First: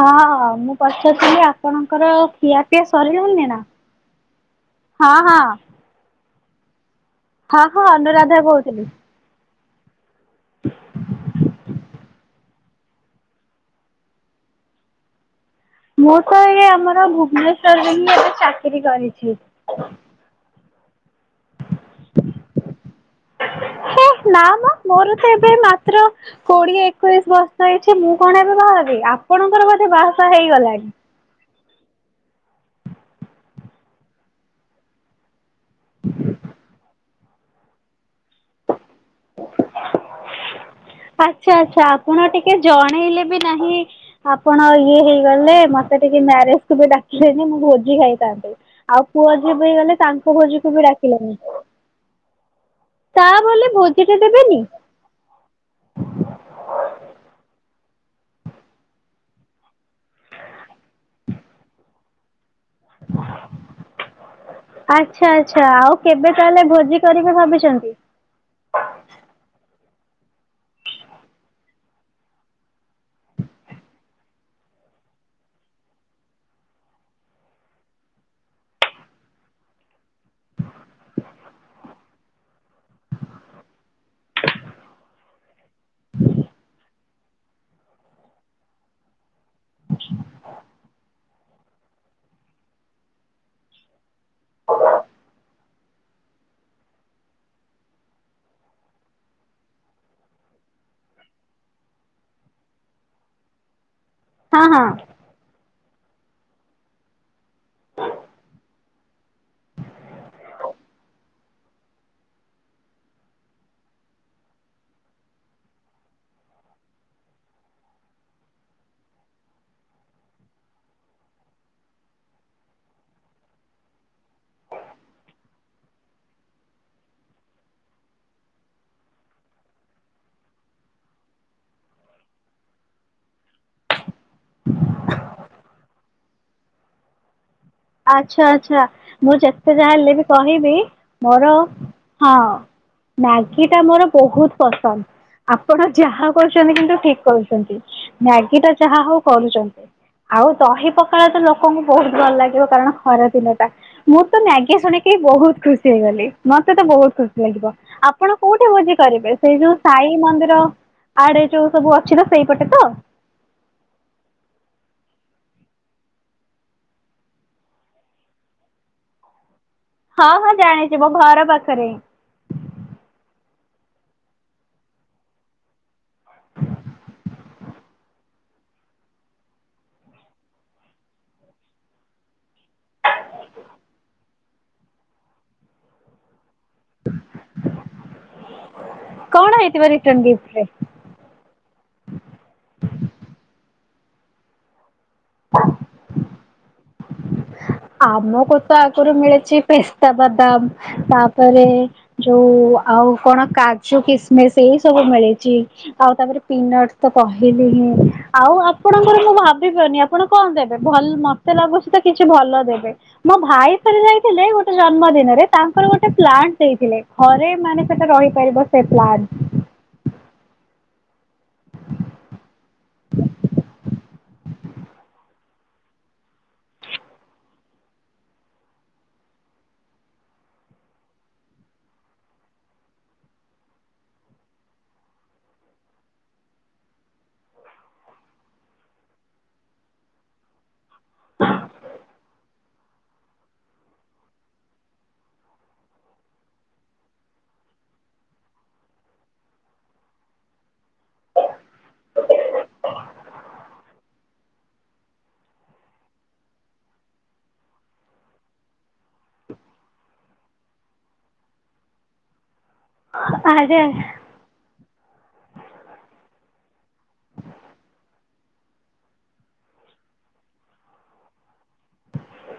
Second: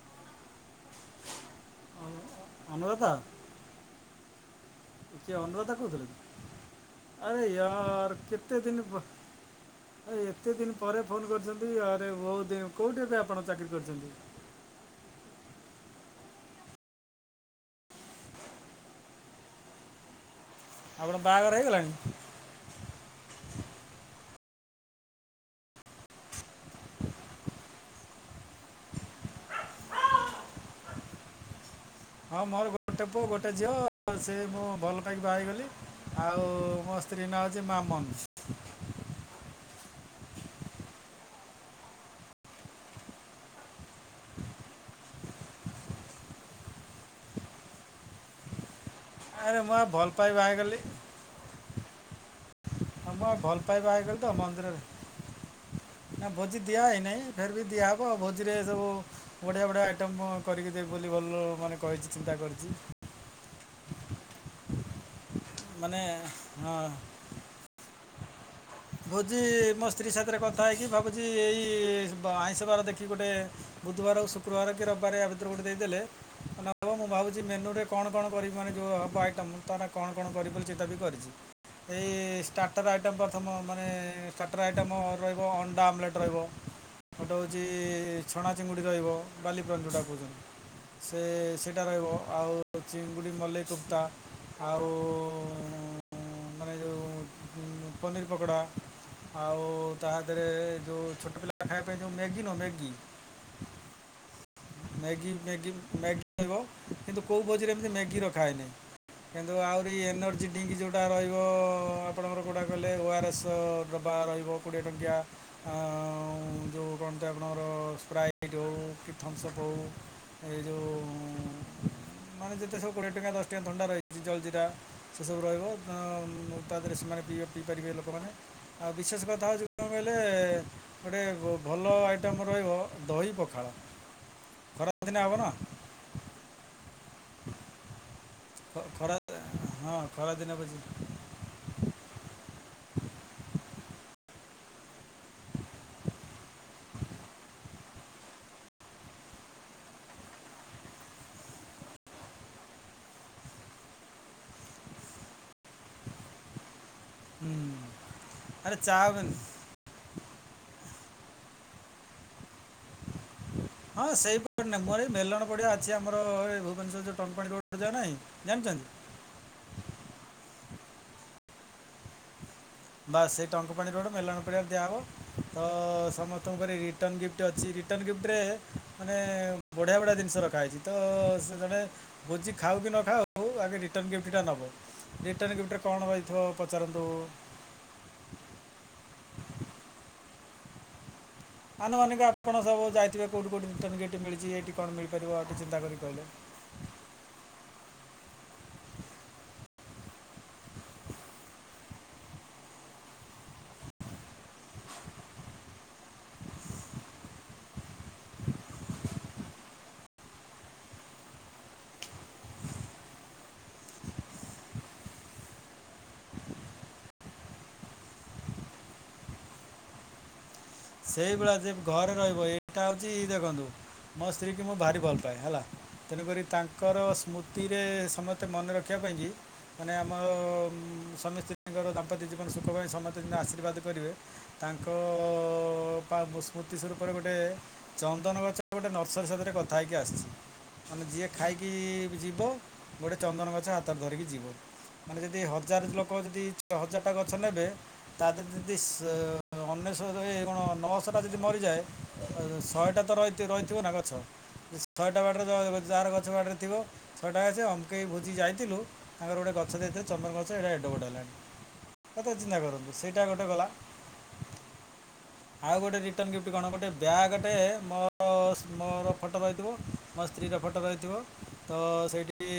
ହଁ ମୁଁ ପଚାରୁଥିଲି ଆ ଆପଣଙ୍କର ଖିଆପିଆ ଅନୁରାଧା ସରିଗଲାଣିନା? କିଏ ଅନୁରାଧା କହୁଥିଲକି ଆରେ ହଁ ହଁ ୟାର୍ ଅନୁରାଧା କେତେ କହୁଥିଲି। ଦିନ ପ ଏ ଏତେ ଦିନ ପରେ ଫୋନ୍ କରିଛନ୍ତି ଆରେ ବହୁତ ଦିନ କୋଉଠି ଏବେ ଆପଣ ଚାକିରି କରିଛନ୍ତି? ମୁଁ ତ ଏଇ ଆମର ଭୁବନେଶ୍ଵରରେ ହିଁ ଏବେ ଚାକିରି କରିଛି। ଆପଣ ବାହାଘର ହେଇଗଲାଣି? ହେ ନା ମ ମୋର ତ ଏବେ ମାତ୍ର କୋଡିଏ ଏକୋଇଶ ବର୍ଷ ହେଇଛି ମୁଁ କଣ ଏବେ ବାହା ହେବି ଆପଣଙ୍କର ବୋଧେ ବାହାସାହା ହେଇଗଲାଣି? ହଁ ମୋର ଗୋଟେ ପୁଅ ଗୋଟେ ଝିଅ ସେ ମୁଁ ଭଲ ପାଇକି ବାହାହେଇଗଲି ଆଉ ମୋ ସ୍ତ୍ରୀ ନାଁ ହୋଉଛି ମାମନ। ଆଚ୍ଛା ଆଚ୍ଛା ଆପଣ ଟିକେ ଜଣେଇଲେ ବି ନାହିଁ। ଆପଣ ଇଏ ହେଇଗଲେ ମତେ ଟିକେ ମ୍ୟାରେଜକୁୁ ବି ଡାକିଲେନି ମୁଁ ଭୋଜି ଖାଇଥାନ୍ତି। ଆଉ ପୁଅ ଯିଏ ଆରେ ବି ମୁଁ ହେଇ ଆଉ ଗଲେ ଭଲ ପାଇ ତାଙ୍କ ବାହା ଭୋଜିକୁ ବି ଡାକିଲେନି। ତା ଆମ ଭଲ ବୋଲି ପାଇ ବାହା ଭୋଜିଟେ ହେଇଗଲିତ ଦେବେନି ମନ୍ଦିରରେ। ନା ଭୋଜି ଦିଆ ହେଇନାଇଁ ଫେର ବି ଦିଆହବ ଆଉ ଭୋଜିରେ ସବୁ। ବଢିଆ ବଢିଆ ଆଇଟମ କରିକି ଦେବି ବୋଲି ଭଲ ମାନେ କହିଛି ଚିନ୍ତା କରିଚି। ଆଚ୍ଛା ଆଚ୍ଛା ମାନେ ଆଉ କେବେ ତାହଲେ ହଁ ଭୋଜି କରି ସେ ଭାବିଚନ୍ତି। ଭୋଜି ମୋ ସ୍ତ୍ରୀ ସାଥିରେ କଥା ହେଇକି ଭାବୁଚି ଏଇ ଆଇଁଷ ବାର ଦେଖି ଗୋଟେ ବୁଧବାର ଆଉ ଶୁକ୍ରବାର କି ରବିବାର ଆ ଭିତରେ ଗୋଟେ ଦେଇଦେଲେ ନା ବା ମୁଁ ଭାବୁଚି ମେନୁ ରେ କଣ କଣ କରିବି ମାନେ ଯୋଉ ହବ ଆଇଟମ୍ ତା କଣ କଣ କରିବ ବୋଲି ଚିନ୍ତା ବି କରିଚି। ଏଇ ଷ୍ଟାର୍ଟର ଆଇଟମ୍ ପ୍ରଥମ ମାନେ ଷ୍ଟାର୍ଟର ଆଇଟମ୍ ରହିବ ଅଣ୍ଡା ଆମଲେଟ୍ ରହିବ ଗୋଟେ ହୋଉଚି ଛଣା ଚିଙ୍ଗୁଡ଼ି ରହିବ ବାଲି ଫ୍ରାଏ କହୁଚନ୍ତି। ସେ ସେଇଟା ରହିବ ଆଉ ଚିଙ୍ଗୁଡ଼ି ମଲ୍ଲେଇ କୁପ୍ତା ଆଉ ଉଁ ମାନେ ଯୋଉ ପନିର୍ ପକୋଡ଼ା ଆଉ ତା ଦେହରେ ଯେଉଁ ଛୋଟ ପିଲା ଖାଇବା ପାଇଁ ଯେଉଁ ମ୍ୟାଗି ନୁହଁ ମ୍ୟାଗି ହଁ ହଁ। ମ୍ୟାଗି ମ୍ୟାଗି ମ୍ୟାଗି ଖାଇବ କିନ୍ତୁ କୋଉ ଭୋଜିରେ ଏମିତି ମ୍ୟାଗି ରଖା ହେଇନି। କିନ୍ତୁ ଆହୁରି ଏନର୍ଜି ଡ୍ରିଙ୍କ୍ ଯୋଉଟା ରହିବ ଆପଣଙ୍କର କୋଉଟା କହିଲେ ଓ ଆରସ୍। ଡବା ରହିବ କୋଡ଼ିଏ ଟଙ୍କିଆ। ଆ ଯୋଉ କଣନ୍ତ ଆପଣଙ୍କର ସ୍ପ୍ରାଇଟ୍ ହୋଉ କି ହଁ ସବୁ ଏଇ ଯୋଉ ମାନେ ଯେତେ ସବୁ କୋଡିଏ ଟଙ୍କା ଦଶ ଟଙ୍କା ଥଣ୍ଡା ରହିଛି ଜଲ୍ ଜିରା। ସେ ସବୁ ରହିବ ତା ଦେହରେ ସେମାନେ ପିଇ ପିଇପାରିବେ ଲୋକମାନେ। ଆଉ ବିଶେଷ କଥା ହଉଛି କଣ କହିଲେ? ଗୋଟେ ଭଲ ଆଇଟମ୍ ରହିବ ଦହି ପଖାଳ। ଖରା ଦିନେ ହବ ନା। ଆଚ୍ଛା ଆଚ୍ଛା ଖ- ଖରା ମୁଁ ଯେତେ ଯାହା ହଁ ହେଲେ ବି ଖରାଦିନେ କହିବି ବୁଝି ମୋର ହଁ। ମ୍ୟାଗି ଟା ମୋର ବହୁତ ପସନ୍ଦ। ଆପଣ ଯାହା କରୁଛନ୍ତି କିନ୍ତୁ ଠିକ୍ କରୁଛନ୍ତି ମ୍ୟାଗି ଟା ଯାହା ହଉ କରୁଛନ୍ତି। ଆଉ ଦହି ପଖାଳ ତ ଲୋକଙ୍କୁ ବହୁତ ଭଲ ଲାଗିବ। କାରଣ ହରାଦିନଟା ମୁଁ ତ ନାଗଆ ଶୁଣିକି ବହୁତ ଖୁସି ହେଇଗଲି ମତେ ତ ବହୁତ। ଖୁସି ହୁଁ ଲାଗିବ ଆପଣ କୋଉଠି ଆରେ ଭୋଜି ଚାଓମିନ କରିବେ ସେଇ ଯୋଉ ସାଇ ମନ୍ଦିର ଆଡେ ଯୋଉ ସବୁ ଅଛି ତ ସେଇପଟେ ତ। ହଁ ସେଇପରି ନାଁ ମୁଁର ଏଇ ମେଲଣ ପଡ଼ିିବ ଅଛି ଆମରଇ ଭୁବନେଶ୍ୱର ଯୋଉ ଟନପାଣି ଯୋ ନାହିଁ। ଜାଣିଛନ୍ତି। ହଁ ହଁ ଜାଣିଚି ମୋ ଘର ପାଖରେ। ବାସ୍ ସେଇ ଟଙ୍କ ପାଣି ରୋଡ଼ ମେଲଣ ଫେଲଣ ଦିଆହବ। ତ ସମସ୍ତଙ୍କର ରିଟର୍ଣ୍ଣ ଗିଫ୍ଟ ଅଛି ରିଟର୍ଣ୍ଣ ଗିଫ୍ଟରେ ମାନେ ବଢିଆ ବଢିଆ ଜିନିଷ ରଖା ହେଇଛି, ତ ସେ ଜଣେ ଭୋଜି ଖାଉ କି ନ ଖାଉ ଆଗେ ରିଟର୍ନ ଗିଫ୍ଟଟା ନବ ରିଟର୍ଣ୍ଣ ଗିଫ୍ଟରେ କଣ ହୋଇଥିବ। ପଚାରନ୍ତୁ। କଣ ହେଇଥିବ ରିଟର୍ନ ଗିଫ୍ଟ ରେ? ଆନୁମାନିକ ଆପଣ ସବୁ ଯାଇଥିବେ କୋଉଠି କୋଉଠି ରିଟର୍ନ ଗିଫ୍ଟ ମିଳିଛି ଏଇଠି କଣ ମିଳି ପାରିବ ଆକୁ ଚିନ୍ତା କରି କହିଲେ। ଆମକୁ ତ ଆଗରୁ ମିଳିଛି ପେସ୍ତା ବାଦାମ ତାପରେ ଯୋଉ ଆଉ କଣ କାଜୁ କିସମିସ ଏଇ ସବୁ ମିଳିଛି। ଆଉ ତାପରେ ପିନଟ ତ କହିଲି ହିଁ ଆଉ ଆପଣଙ୍କର ମୁଁ ଭାବିବନି। ଆପଣ କଣ ଦେବେ ଭଲ ମତେ ଲାଗୁଛି ତ କିଛି ଭଲ ଦେବେ। ମୋ ଭାଇ ଥରେ ଯାଇଥିଲେ ଗୋଟେ ଜନ୍ମ ଦିନରେ ତାଙ୍କର ଗୋଟେ ପ୍ଲାଣ୍ଟ ଦେଇଥିଲେ ଘରେ ମାନେ ସେଟା ରହିପାରିବ। ସେ ପ୍ଲାଟ। ସେଇଭଳିଆ ଯେ ଘରେ ରହିବ ଏଇଟା ହଉଛି ଦେଖନ୍ତୁ। ମୋ ସ୍ତ୍ରୀ କୁ ମୁଁ ଭାରି ଭଲ ପାଏ ହେଲା। ତେଣୁକରି ତାଙ୍କର ସ୍ମୃତିରେ ସମସ୍ତେ ମନେ ରଖିବା ପାଇଁ କି ମାନେ ଆମର ସ୍ବାମୀ ସ୍ତ୍ରୀ ଙ୍କର ଦାମ୍ପତ୍ୟ ଜୀବନ ସୁଖ ପାଇଁ ସମସ୍ତେ ଯେ ଆଶୀର୍ବାଦ କରିବେ। ତାଙ୍କ ସ୍ମୃତି ସ୍ୱରୂପ ରେ ଗୋଟେ ଚନ୍ଦନ ଗଛ ଗୋଟେ ନର୍ସରୀ ସାଙ୍ଗରେ କଥା ହେଇକି ଆସିଛି। ମାନେ ଯିଏ ଖାଇକି ଯିବ ଗୋଟେ ଚନ୍ଦନ ଗଛ ହାତରେ ଧରିକି ଯିବ। ମାନେ ଯେଦି ହଜାର ଲୋକ ଯେଦି ହଜାର ଟା ଗଛ ନେବେ ତା ଦେହେରେ ଯଦି ଅନେଶତ ଏ କଣ ନଅଶହଟା ଯଦି ମରିଯାଏ ଶହେଟା ତ ରହି ରହିଥିବ ନା ଗଛ। ଶହେଟା ବାଡରେ ଯାହାର ଗଛ ବାଡିରେ ଥିବ ଛଅଟା ସେ ଅମକେଇ ଭୋଜି ଯାଇଥିଲୁ ତାଙ୍କର ଗୋଟେ ଗଛ ଦେଇଥିଲେ ଚନ୍ଦନ ଗଛ ସେଇଟା ଏଡେ ବଡ ହେଲାଣି। କଥା ଚିନ୍ତା କରନ୍ତୁ ସେଇଟା ଗୋଟେ ଗଲା। ଆରେ ଆଉ ଗୋଟେ ରିଟର୍ଣ୍ଣ ଗିଫ୍ଟ କଣ ଗୋଟେ ବ୍ୟାଗ ଟେ ମୋ ଶ୍ରି ମୋର ଫଟୋ ରହିଥିବ। ମୋ ସ୍ତ୍ରୀର ଫଟୋ ରହିଥିବ ତ ସେଇଠି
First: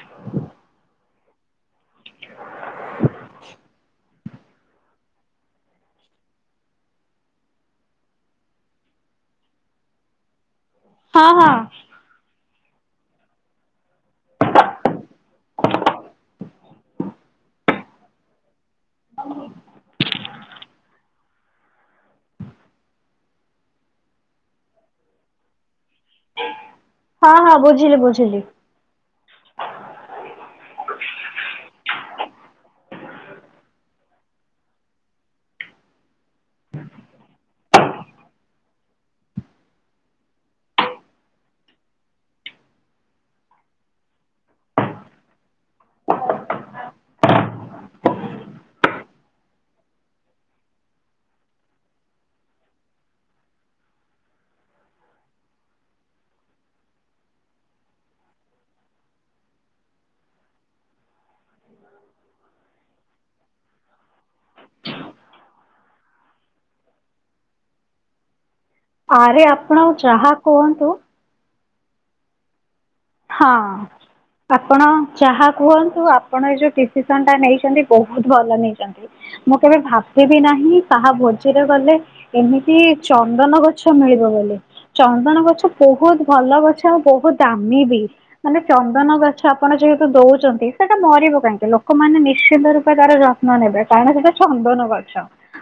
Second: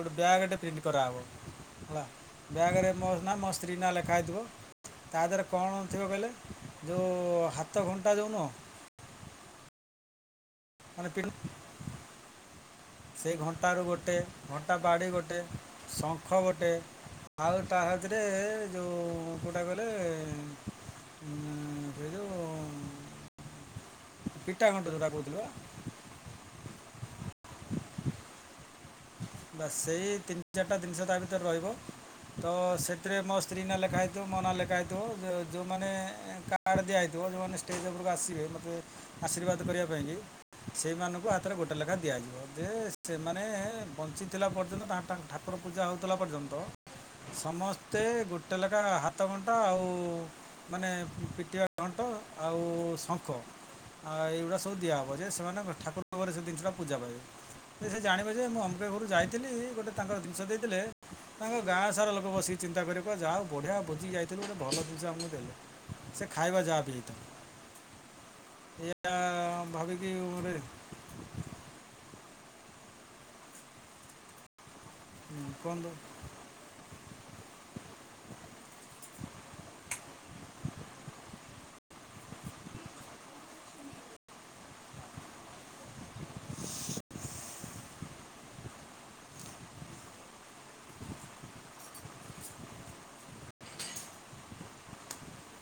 ଗୋଟେ ବ୍ୟାଗ ଟେ ପ୍ରିଣ୍ଟ କରାହବ। ହେଲା ବ୍ୟାଗରେ ମୋ ନା ମୋ ସ୍ତ୍ରୀ ନା ଲେଖା ହେଇଥିବ ତା ଦେହରେ କଣ ଥିବ କହିଲେ। ଯୋଉ ହାତ ଘଣ୍ଟା ଯୋଉ ନୁହଁ ମାନେ ହଁ ପିନ୍ ହଁ। ସେଇ ଘଣ୍ଟାରୁ ଗୋଟେ, ଘଣ୍ଟା ବାଡ଼ି ଗୋଟେ, ଶଙ୍ଖ ଗୋଟେ। ଆଉ ତା ଭିତରେ ଯୋଉ କୋଉଟା କହିଲେ [unintelligible] ସେ ଯୋଉ ପିଟା ଘଣ୍ଟା ଯୋଉଟା କହୁଥିଲ। ହଁ ହଁ ବୁଝିଲି ବୁଝିଲି। ବାସ୍ ସେଇ ତିନି ଚାରିଟା ଜିନିଷ ତା ଭିତରେ ରହିବ। ତ ସେଥିରେ ମୋ ସ୍ତ୍ରୀ ନା ଲେଖା ହେଇଥିବ ମୋ ନା ଲେଖା ହେଇଥିବ ଯୋଉମାନେ କାଡ୍ ଦିଆହେଇଥିବ ଯେଉଁମାନେ ଷ୍ଟେଜ୍ ଉପରକୁ ଆସିବେ ମୋତେ ଆଶୀର୍ବାଦ କରିବା ପାଇଁକି ସେଇମାନଙ୍କୁ ହାତରେ ଗୋଟେ ଲେଖାଁ ଦିଆଯିବ ଯେ ସେମାନେ ବଞ୍ଚିଥିଲା ପର୍ଯ୍ୟନ୍ତ ତା ତାଙ୍କ ଠାକୁର ପୂଜା ହଉଥିଲା ପର୍ଯ୍ୟନ୍ତ ସମସ୍ତେ ଗୋଟେ ଲେଖା ହାତଘଣ୍ଟା ଆଉ ମାନେ ପିଟିବା ଘଣ୍ଟ ଆଉ ଶଙ୍ଖ ଆଉ ଏଇଗୁଡ଼ା ସବୁ ଦିଆହବ ଯେ ସେମାନେ ଠାକୁର ଘରେ ସେ ଜିନଷଟା ପୂଜା ପାଇବେ। ଯେ ସେ ଜାଣିବ ଯେ ମୁଁ ଅମକେଇ ଘରୁ ଯାଇଥିଲି ଗୋଟେ ତାଙ୍କର ଜିନିଷ ଦେଇଥିଲେ। ତାଙ୍କ ଗାଁ ସାରା ଲୋକ ବସିକି ଚିନ୍ତା କରିବେ କଇବେ ଯାହା ହଉ ବଢ଼ିଆ ଭୋଜି ଯାଇଥିଲୁ ଗୋଟେ ଭଲ ଜିନିଷ ଆମକୁ ଦେଲେ। ସେ ଖାଇବା ଯାହା ବିି ହେଇଥାଉ ଏଇଆ ଆରେ ଆପଣ ଭାବିକି ଯାହା ବୋଧେ କୁହନ୍ତୁ ହଁ ଆପଣ ଯାହା କୁହନ୍ତୁ ଆପଣ ଏ ଯୋଉ ଡିସିସନ୍ ଟା ନେଇଛନ୍ତି ବହୁତ ଭଲ ନେଇଛନ୍ତି। ମୁଁ କେବେ ଭାବିବି ନାହିଁ କାହା ଭୋଜିରେ ଗଲେ ଏମିତି ଚନ୍ଦନ ଗଛ ମିଳିବ ବୋଲି। ଚନ୍ଦନ ଗଛ, ବହୁତ ଭଲ ଗଛ ଆଉ ବହୁତ ଦାମୀ ବି। ମାନେ ଚନ୍ଦନ ଗଛ ଆପଣ ଯେହେତୁ ଦଉଛନ୍ତି ସେଟା ମରିବ କାହିଁକି ଲୋକମାନେ ନିଶ୍ଚିନ୍ତ ରୂପେ ତାର ଯତ୍ ପତ୍ନ ନେବେ କାରଣ, ସେଇଟା ଚନ୍ଦନ ଗଛ।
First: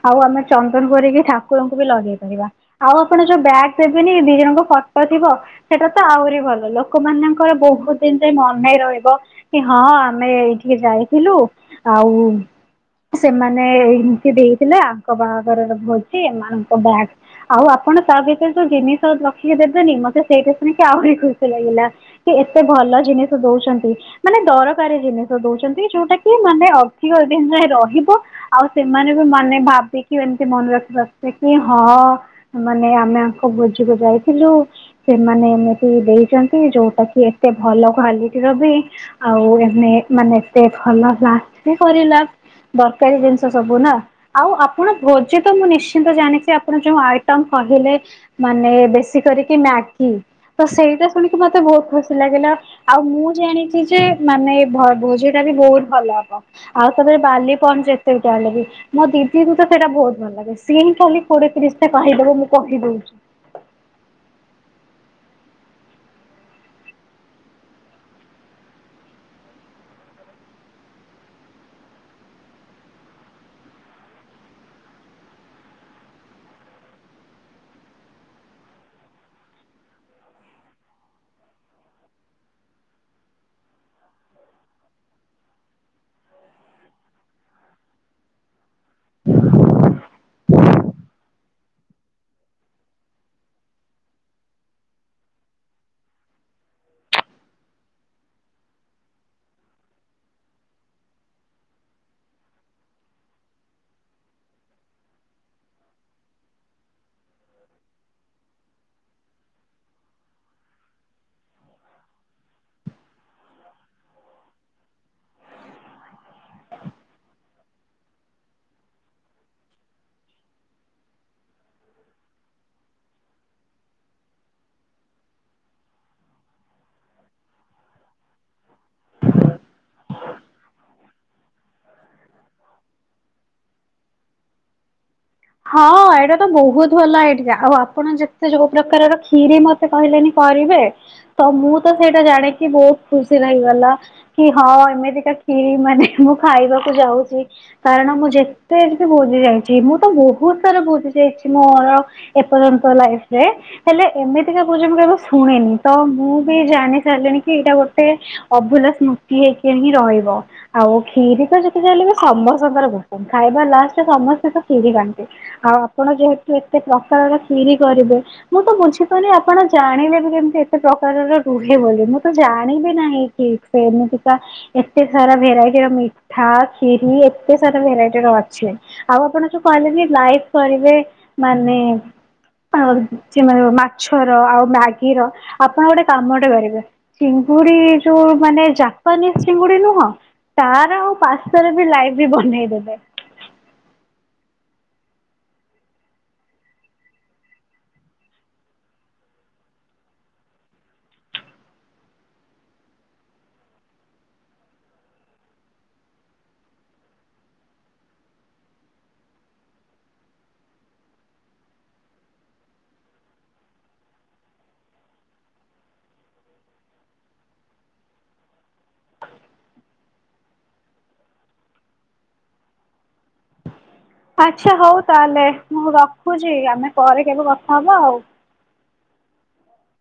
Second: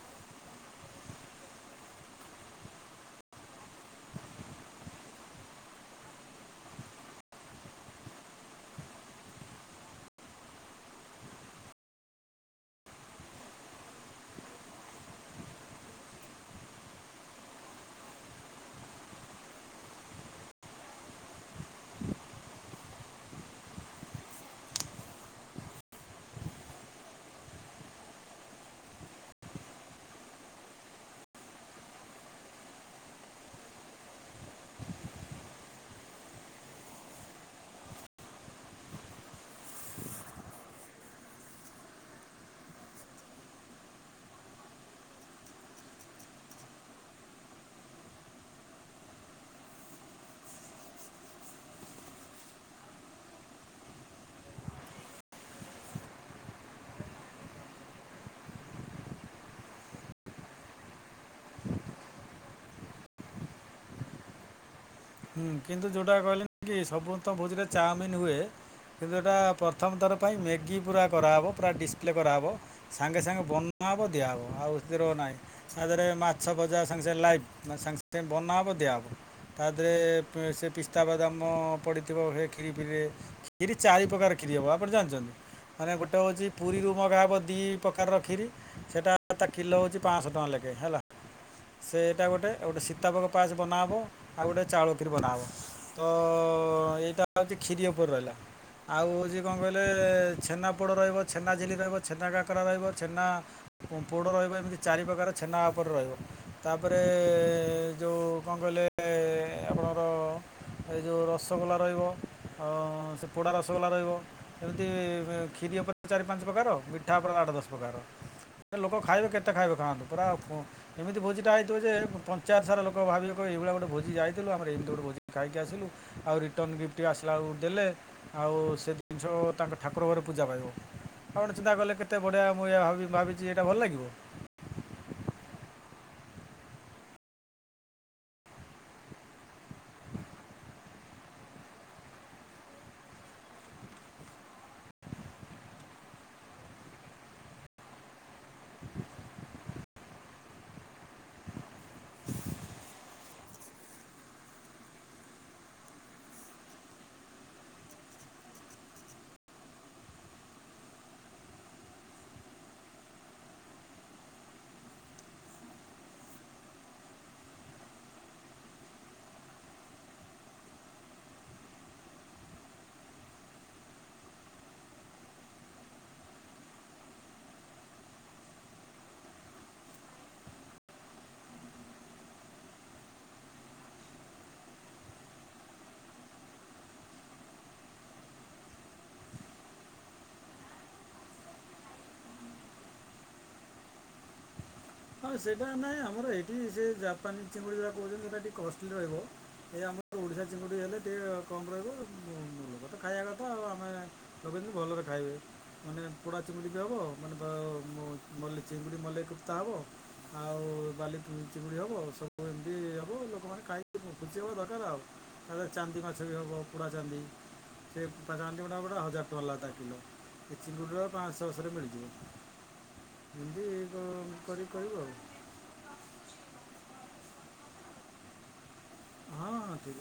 ଆଉ ଆମେ ଚନ୍ଦନ ଘୋରିକି ଠାକୁରଙ୍କୁ ବି ଲଗେଇ ପାରିବା। ଆଉ ଆପଣ ଯୋଉ ବ୍ୟାଗ୍ ଦେବେନି ଦି ଜଣଙ୍କ ଫଟୋ ଥିବ ସେଇଟା ତ ଆହୁରି ଭଲ। ଲୋକମାନେ ଙ୍କର ବହୁତ ଦିନ ଯାଏ ମନେରହିବ କି ହଁ ଆମେ ଏଇଠିକି ଯାଇଥିଲୁ। ଆଉ ସେମାନେ ଏହି ଗିଫ୍ଟ୍ ଦେଇଥିଲେ ଆଙ୍କ ବାହାଘର ଭୋଜି ଏମାନଙ୍କ ବ୍ୟାଗ୍ ଆଉ ଆପଣ ତା ଭିତରେ ଯୋଉ ଜିନିଷ ରଖିକି ଦେବେନି ମତେ ସେଇଟା ଶୁଣିକି ଆହୁରି ଖୁସି ଲାଗିଲା। କି ଏତେ ଭଲ ଜିନିଷ ଦଉଛନ୍ତି। ମାନେ ଦରକାରୀ ଜିନିଷ ଦଉଛନ୍ତି ଯୋଉଟା କି ମାନେ ଅଧିକ ଦିନ୍ ଯାଏ ରହିବ। ଆଉ ସେମାନେ ବି ମାନେ ଭାବିକି ଏମତି ମନେ ରଖିିପରୁଥିବେ କି ହଁ ମାନେ ଆମେ ଆଙ୍କ ଭୋଜିକୁ ଯାଇଥିଲୁ ସେମାନେ ଏମିତି ଦେଇଛନ୍ତି ଯୋଉଟା କି, ଏତେ ଭଲ କ୍ୱାଲିଟି ର ବି ଆଉ ଏମେ ମାନେ ଏତେ ଭଲ କ୍ଲାସ ବି କରିଲା। ଦରକାରୀ ଜିନିଷ ସବୁ ନା। ଆଉ ଆପଣ ଭୋଜି ତ ମୁଁ ନିଶ୍ଚିନ୍ତ ଜାଣିଛି ଆପଣ ଯୋଉ ଆଇଟମ କହିଲେ ମାନେ ବେଶୀ କରିକି ମ୍ୟାଗି ତ ସେଇଟା ଶୁଣିକି ମତେ ବହୁତ୍ ଖୁସି। ଖୁସି ଲାଗିଲା। ଆଉ ମୁଁ ଜାଣିଛି ଯେ ମାନେ ଭୋଜି ଟା ବି ବହୁତ ଭଲ ହବ। ଆଉ ତାପରେ ବାଲିପନ୍ ଯେତେ ଯାହେଲେ ବି। ମୋ ଦିଦିକୁ ତ ସେଇଟା ବହୁତ ଭଲ ଲାଗେ। ସିଏ ହିଁ ଖାଲି କୋଡିଏ ତିରିଶ୍ ଟା କହିଦେବ ମୁଁ କହିଦଉଛି। ହୁଁ କିନ୍ତୁ ଯେଉଁଟା କହିଲେ କି ସବୁ ତ ଭୋଜିରେ ଚାଓମିିନ ହୁଏ। କିନ୍ତୁ ଏଇଟା ପ୍ରଥମ ଥର ପାଇଁ ମ୍ୟାଗି ପୁରା କରାହେବ ପୁରା ଡିସପ୍ଲେ କରାହେବ। ସାଙ୍ଗେ ସାଙ୍ଗେ ବନା ହବ ଦିଆହବ ଆଉଥିର ନାହିଁ। ତା ଦେହରେ ମାଛ ଭଜା ସାଙ୍ଗେସଙ୍ଗେ ଲାଇଭ୍ ସାଙ୍ଗେ ସାଙ୍ଗେ ବନା ହବ ଦିଆ ହବ। ତେ ସେ ପିସ୍ତା ବାଦାମ ପଡ଼ିଥିବ ହେ କ୍ଷୀରି ଫିରିରେ। ଇରେ ଚାରି ପ୍ରକାର କ୍ଷୀରି ହବ ଆପଣ ଜାଣିଛନ୍ତି? ଆରେ ଗୋଟେ ହେଉଛି ପୁରୀରୁ ମଗା ହେବ ଦୁଇ ପ୍ରକାର ର କ୍ଷୀରି। ସେଇଟା ତା କିଲୋ ହୋଉଛି ପାଞ୍ଚଶହ ଟଙ୍କା ଲେଖେ ହେଲା। ସେ ଏଇଟା ଗୋଟେ ଗୋଟେ ସୀତାବଗ୍ ପାସ୍ ବନାହେବ। ଆଉ ଗୋଟେ ଚାଉଳ କ୍ଷୀରି ବନାହେବ। ତ ଅ ଅ ଏଇଟା ହେଉଛି କ୍ଷିରି ଉପରେ ରହିଲା। ଆଉ ହଉଛି କଣ କହିଲେ ଛେନାପଡ଼ ରହିବ, ଛେନା ଝିଲ୍ଲି ରହିବ, ଛେନା କାକରା ରହିବ, ଛେନା ପୋଡ ରହିବ ଏମିତି ଚାରିପ୍ରକାର ଛେନା ଉପରେ ରହିବ। ତାପରେ ଯଉଁ କଣ କହିଲେ ଆପଣଙ୍କର ଏ ଯେଉଁ ରସଗୋଲା ରହିବ, ଆଉ ସେ ପୋଡ଼ା ରସଗୋଲା ରହିବ, ଏମିତି ଖିରି ଉପରେ ଚାରି ପାଞ୍ଚ ପ୍ରକାର ମିଠା ଉପରେ ଆଠ ଦଶ ପ୍ରକାର। ଗୋଟେ ଲୋକ ଖାଇବେ କେତେ ଖାଇବେ ଖାଆନ୍ତୁ। ପୁରା ପୁ ଏମିତି ଭୋଜିଟା ହେଇଥିବ ଯେ, ପଞ୍ଚାୟତ ସାରା ଲୋକ ଭାବିବେ ଏଇଭଳିଆ ଗୋଟେ ଭୋଜି ଯାଇଥିଲୁ ଆମର ଏମିତି ଗୋଟେ ଭୋଜି ଖାଇକି ଆସିଲୁ। ଆଉ ରିଟର୍ନ ଗିଫ୍ଟ ଆସିଲା ବେଳକୁ ଦେଲେ। ଆଉ ସେ ଜିନିଷ ତାଙ୍କ ଠାକୁର ଘର ପୂଜା ପାଇବ। ଆପଣ ଚିନ୍ତା କଲେ କେତେ ବଢିଆ ମୁଁ ଭାବିଛି ଏଇଟା ଭଲ ଲାଗିବ। ହଁ ଏଇଟା ତ ବହୁତ ଭଲ ଆଇଡିଆ ଆଉ ଆପଣ ଯେତେ ଯୋଉ ପ୍ରକାରର କ୍ଷୀରି ମ କହିଲେନି କରିବେ ତ ମୁଁ ତ ସେଇଟା ଜାଣିକି ବହୁତ ଖୁସି ଲାଗି ଗଲା। କି ହଁ ଏମିତିକା କ୍ଷୀରି ମାନେ ମୁଁ ଖାଇବାକୁ ଯାଉଛି କାରଣ ମୁଁ ଯେ ତ ଏମିତି ଭୋଜି ଯାଉଛି ମୁଁ ତ ବହୁତ ସାରା ଭୋଜି ଯାଇଛି ମୋର ଏପର୍ଯ୍ୟନ୍ତ ଲାଇଫରେ। ହେଲେ ଏମିତିକା ଭୋଜି ମୁଁ କେବେ ଶୁଣିନି ତ ମୁଁ ବି ଜାଣି ସାରିଲିଣି କି ଏଇଟା ଗୋଟେ ଅଭୁଲା ସ୍ମୃତି ହେଇକି ହିଁ ରହିବ। ଆଉ କ୍ଷୀରି ତ ଯେତେ ଯା ହେଲେ ବି ସମସ୍ତଙ୍କର ପସନ୍ଦ ଖାଇବା ଲାଷ୍ଟରେ ସମସ୍ତେ ତ କ୍ଷୀରି ଖାନ୍ତି। ଆଉ ଆପଣ ଯେହେତୁ ଏତେ ପ୍ରକାରର କ୍ଷିରି କରିବେ। ମୁଁ ତ ବୁଝିଗଲି ଆପଣ ଜାଣିଲେ ବି କେମିତି ଏତେ ପ୍ରକାରର ରୁହେ ବୋଲି ମୁଁ ତ ଜାଣିବି ନାହିଁ କି। ସେମିତି କା। ଏତେ ସାରା ଭେରାଇଟିର ମିଠା କ୍ଷୀରି ଏତେ ସାରା ଭେରାଇଟି ର ଅଛି। ଆଉ ଆପଣ ଯୋଉ କହିଲେନି ଲାଇଫ କରିବେ ମାନେ ଆବେ ହେଛି ମାଛର ଆଉ ମ୍ୟାଗିର ଆପଣ ଗୋଟେ କାମଟେ କରିବେ। ଚିଙ୍ଗୁଡି ଯୋଉ ମାନେ ଜାପାନି ଚିଙ୍ଗୁଡି ନୁହଁ। ତାର ଆଉ ପାସ୍ତାରେ ବି ଲାଇ ବି ବନେଇଦେମି। ହଁ ସେଇଟା ନାହିଁ ଆମର ଏଇଠି ସେ ଜାପାନିଜ ଚିଙ୍ଗୁଡ଼ି କହୁଛନ୍ତି ସେଇଟା ଟିକେ କଷ୍ଟଲି ରହିବ। ଏଇ ଆମର ଓଡିଆ ଚିଙ୍ଗୁଡି ହେଲେ ଟିକେ କମ ରହିବ ଲୋକ ତ ଖାଇବା କଥା ଆଉ ଆମେ ଲୋକ ବି ଭଲରେ ଖାଇବେ। ମାନେ ପୋଡ଼ା ଚିଙ୍ଗୁଡ଼ି ଟେ ହେବ ମାନେ ବୋଲି ଚିଙ୍ଗୁଡ଼ି ମଲ୍ଲେଇ କୁପ୍ତା ହବ। ଆଉ ବାଲି ଚିଙ୍ଗୁଡ଼ି ହବ ସବୁ ଏମିତି ହବ ଲୋକମାନେ ଖାଇକି ଖୋସି ହବା ଦରକାର ଆଉ। ତାରେ ଚାନ୍ଦି ମାଛ ବି ହବ ପୋଡ଼ା ଚାନ୍ଦି ସେ ତା ଗାଣ୍ଡ ମୁଠା ହଜାର ଟଙ୍କା ଲାଗା ତା କିଲୋ। ଏ ଚିଙ୍ଗୁଡି ରା ପାଞ୍ଚଛଅଶ୍ ରେ ମିଳିଯିବ ଏମିତି କ- କରି ଆଚ୍ଛା ହଉ କରିବୁ ଆଉ ତାହେଲେ ମୁଁ ରଖୁଛି ଆମେ ପରେ କେବେ କଥା ହବା ଆଉ। ହଁ ହଁ।